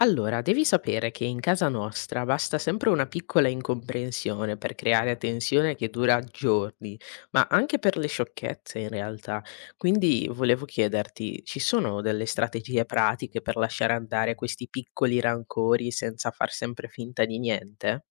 Allora, devi sapere che in casa nostra basta sempre una piccola incomprensione per creare tensione che dura giorni, ma anche per le sciocchezze in realtà. Quindi volevo chiederti, ci sono delle strategie pratiche per lasciare andare questi piccoli rancori senza far sempre finta di niente?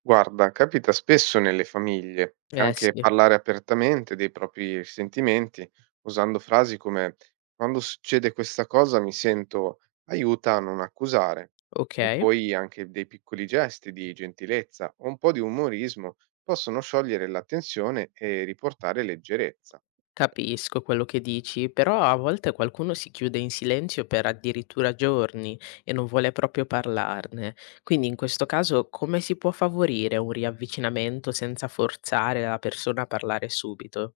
Guarda, capita spesso nelle famiglie, Eh anche sì, parlare apertamente dei propri sentimenti, usando frasi come quando succede questa cosa mi sento aiuta a non accusare. E ok. poi anche dei piccoli gesti di gentilezza o un po' di umorismo possono sciogliere la tensione e riportare leggerezza. Capisco quello che dici, però a volte qualcuno si chiude in silenzio per addirittura giorni e non vuole proprio parlarne. Quindi in questo caso come si può favorire un riavvicinamento senza forzare la persona a parlare subito?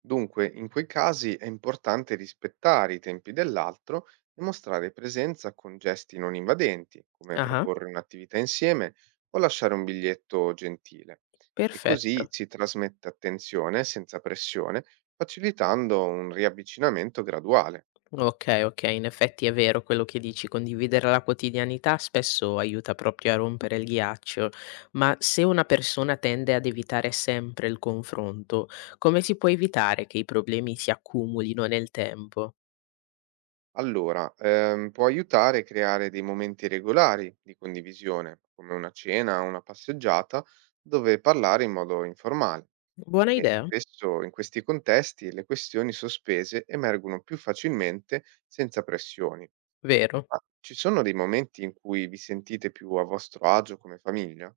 Dunque, in quei casi è importante rispettare i tempi dell'altro e mostrare presenza con gesti non invadenti, come Ah, proporre un'attività insieme o lasciare un biglietto gentile. E così perfetto. si trasmette attenzione senza pressione, facilitando un riavvicinamento graduale. Okay, okay, in effetti è vero quello che dici, condividere la quotidianità spesso aiuta proprio a rompere il ghiaccio, ma se una persona tende ad evitare sempre il confronto, come si può evitare che i problemi si accumulino nel tempo? Allora, può aiutare a creare dei momenti regolari di condivisione, come una cena o una passeggiata, dove parlare in modo informale. Buona E idea, spesso in questi contesti le questioni sospese emergono più facilmente senza pressioni. vero? Ma ci sono dei momenti in cui vi sentite più a vostro agio come famiglia?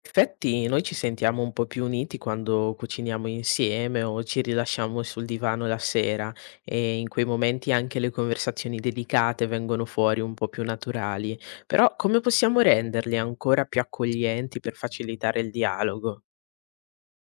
Effetti noi ci sentiamo un po' più uniti quando cuciniamo insieme o ci rilasciamo sul divano la sera e in quei momenti anche le conversazioni delicate vengono fuori un po' più naturali. Però come possiamo renderli ancora più accoglienti per facilitare il dialogo?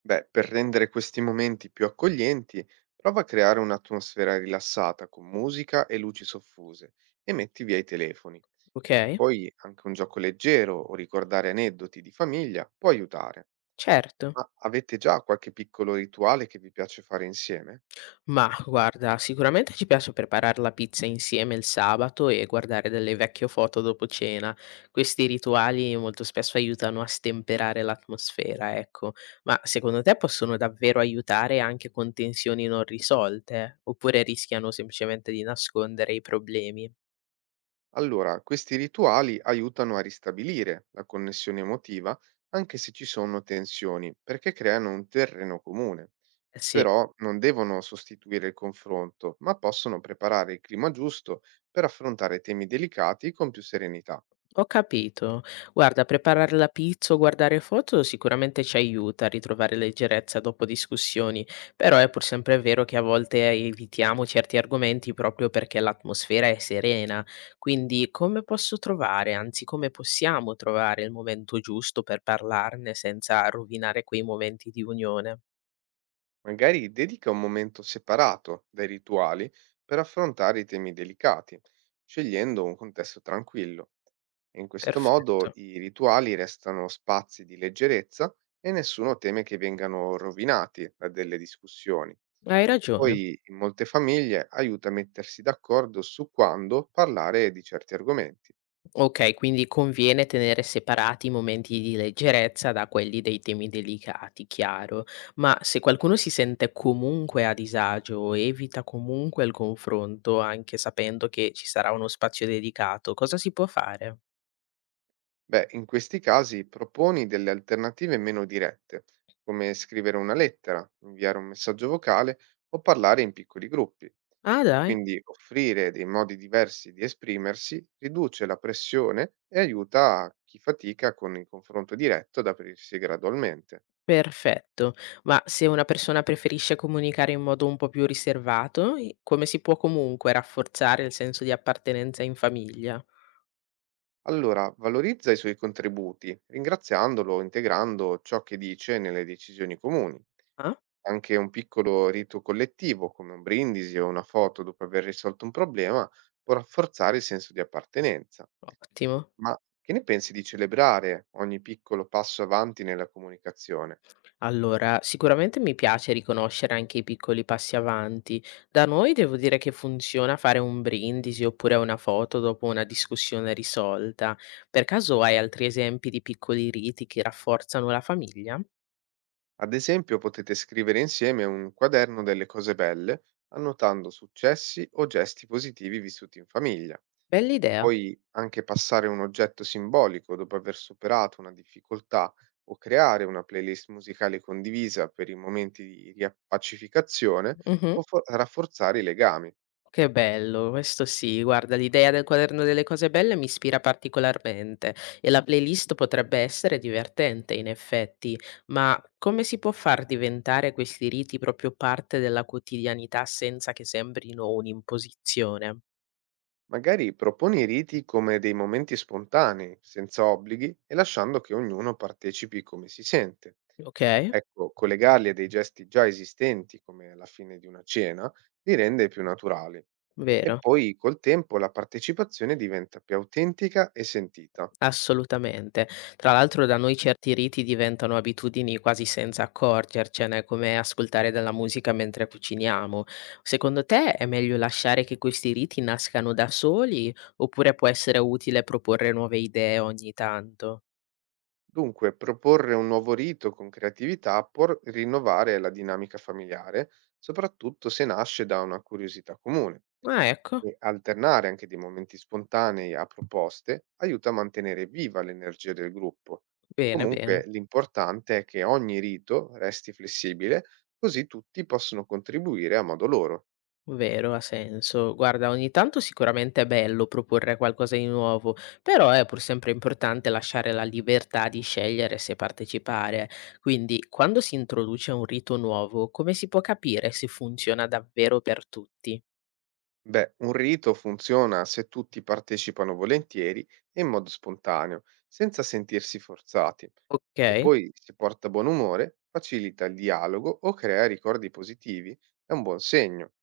Beh, per rendere questi momenti più accoglienti, prova a creare un'atmosfera rilassata con musica e luci soffuse e metti via i telefoni. Ok? Poi anche un gioco leggero o ricordare aneddoti di famiglia può aiutare. Certo. Ma avete già qualche piccolo rituale che vi piace fare insieme? Mah, guarda, sicuramente ci piace preparar la pizza insieme il sabato e guardare delle vecchie foto dopo cena. Questi rituali molto spesso aiutano a stemperare l'atmosfera, ecco. Ma secondo te possono davvero aiutare anche con tensioni non risolte? Oppure rischiano semplicemente di nascondere i problemi? Allora, questi rituali aiutano a ristabilire la connessione emotiva, anche se ci sono tensioni, perché creano un terreno comune. Eh sì. Però non devono sostituire il confronto, ma possono preparare il clima giusto per affrontare temi delicati con più serenità. Ho capito. Guarda, preparare la pizza o guardare foto sicuramente ci aiuta a ritrovare leggerezza dopo discussioni, però è pur sempre vero che a volte evitiamo certi argomenti proprio perché l'atmosfera è serena. Quindi come posso trovare, anzi come possiamo trovare il momento giusto per parlarne senza rovinare quei momenti di unione? Magari dedica un momento separato dai rituali per affrontare i temi delicati, scegliendo un contesto tranquillo. In questo modo Perfetto. i rituali restano spazi di leggerezza e nessuno teme che vengano rovinati da delle discussioni. Hai ragione. Poi in molte famiglie aiuta a mettersi d'accordo su quando parlare di certi argomenti. Okay, quindi conviene tenere separati i momenti di leggerezza da quelli dei temi delicati, chiaro. Ma se qualcuno si sente comunque a disagio o evita comunque il confronto, anche sapendo che ci sarà uno spazio dedicato, cosa si può fare? Beh, in questi casi proponi delle alternative meno dirette, come scrivere una lettera, inviare un messaggio vocale o parlare in piccoli gruppi. Ah E dai, quindi offrire dei modi diversi di esprimersi riduce la pressione e aiuta chi fatica con il confronto diretto ad aprirsi gradualmente. perfetto. Ma se una persona preferisce comunicare in modo un po' più riservato, i come si può comunque rafforzare il senso di appartenenza in famiglia? Allora, valorizza i suoi contributi, ringraziandolo, o integrando ciò che dice nelle decisioni comuni. Ah, Anche un piccolo rito collettivo, come un brindisi o una foto dopo aver risolto un problema, può rafforzare il senso di appartenenza. ottimo. Ma che ne pensi di celebrare ogni piccolo passo avanti nella comunicazione? Allora, sicuramente mi piace riconoscere anche i piccoli passi avanti. Da noi devo dire che funziona fare un brindisi oppure una foto dopo una discussione risolta. Per caso hai altri esempi di piccoli riti che rafforzano la famiglia? Ad esempio, potete scrivere insieme un quaderno delle cose belle, annotando successi o gesti positivi vissuti in famiglia. Bella idea. Poi anche passare un oggetto simbolico dopo aver superato una difficoltà o creare una playlist musicale condivisa per i momenti di riappacificazione Mhm. può rafforzare i legami. Che bello, questo sì. Guarda, l'idea del quaderno delle cose belle mi ispira particolarmente e la playlist potrebbe essere divertente in effetti, ma come si può far diventare questi riti proprio parte della quotidianità senza che sembrino un'imposizione? Magari proponi i riti come dei momenti spontanei, senza obblighi e lasciando che ognuno partecipi come si sente. Ok, Ecco, collegarli a dei gesti già esistenti, come la fine di una cena, li rende più naturali. E vero. poi col tempo la partecipazione diventa più autentica e sentita. Assolutamente. Tra l'altro da noi certi riti diventano abitudini quasi senza accorgercene, come ascoltare della musica mentre cuciniamo. Secondo te è meglio lasciare che questi riti nascano da soli oppure può essere utile proporre nuove idee ogni tanto? Dunque, proporre un nuovo rito con creatività può rinnovare la dinamica familiare, soprattutto se nasce da una curiosità comune. Ah, ecco, E alternare anche dei momenti spontanei a proposte aiuta a mantenere viva l'energia del gruppo. bene, bene. Comunque, l'importante è che ogni rito resti flessibile, così tutti possono contribuire a modo loro. Vero, ha senso. Guarda, ogni tanto sicuramente è bello proporre qualcosa di nuovo, però è pur sempre importante lasciare la libertà di scegliere se partecipare. Quindi, quando si introduce un rito nuovo, come si può capire se funziona davvero per tutti? Beh, un rito funziona se tutti partecipano volentieri e in modo spontaneo, senza sentirsi forzati. E Ok? poi si porta buon umore, facilita il dialogo o crea ricordi positivi, è un buon segno.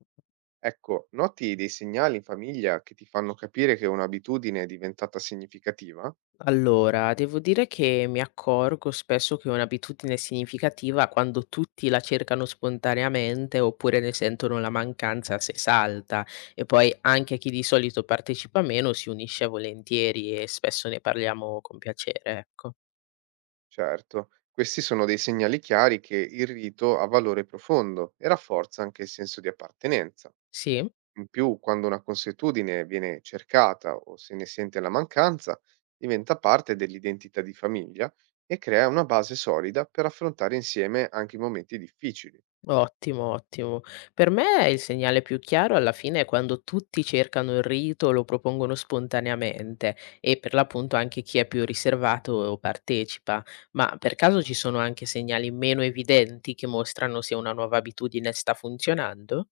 Ecco, noti dei segnali in famiglia che ti fanno capire che un'abitudine è diventata significativa? Allora, devo dire che mi accorgo spesso che è un'abitudine significativa quando tutti la cercano spontaneamente oppure ne sentono la mancanza se salta e poi anche chi di solito partecipa meno si unisce volentieri e spesso ne parliamo con piacere, ecco. Certo, questi sono dei segnali chiari che il rito ha valore profondo e rafforza anche il senso di appartenenza. Sì? In più, quando una consuetudine viene cercata o se ne sente la mancanza, diventa parte dell'identità di famiglia e crea una base solida per affrontare insieme anche i momenti difficili. Ottimo, ottimo. Per me il segnale più chiaro alla fine è quando tutti cercano il rito, lo propongono spontaneamente e per l'appunto anche chi è più riservato partecipa. Ma per caso ci sono anche segnali meno evidenti che mostrano se una nuova abitudine sta funzionando?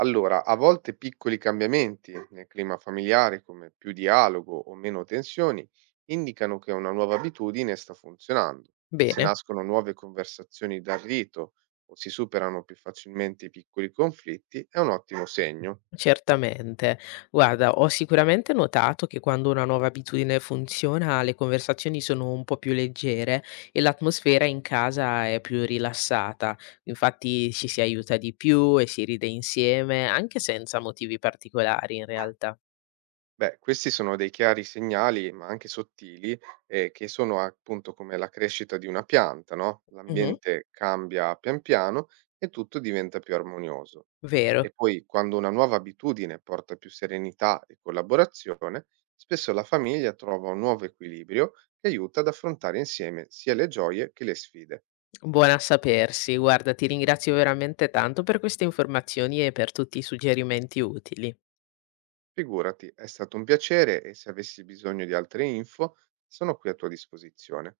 Allora, a volte piccoli cambiamenti nel clima familiare, come più dialogo o meno tensioni, indicano che una nuova abitudine sta funzionando. E se Bene. nascono nuove conversazioni dal rito o si superano più facilmente i piccoli conflitti, è un ottimo segno. Certamente. Guarda, ho sicuramente notato che quando una nuova abitudine funziona, le conversazioni sono un po' più leggere e l'atmosfera in casa è più rilassata. Infatti ci si aiuta di più e si ride insieme, anche senza motivi particolari in realtà. Beh, questi sono dei chiari segnali, ma anche sottili, che sono appunto come la crescita di una pianta, no? Mhm, L'ambiente cambia pian piano e tutto diventa più armonioso. vero. E poi, quando una nuova abitudine porta più serenità e collaborazione, spesso la famiglia trova un nuovo equilibrio che aiuta ad affrontare insieme sia le gioie che le sfide. Buona a sapersi. Guarda, ti ringrazio veramente tanto per queste informazioni e per tutti i suggerimenti utili. Figurati, è stato un piacere e se avessi bisogno di altre info, sono qui a tua disposizione.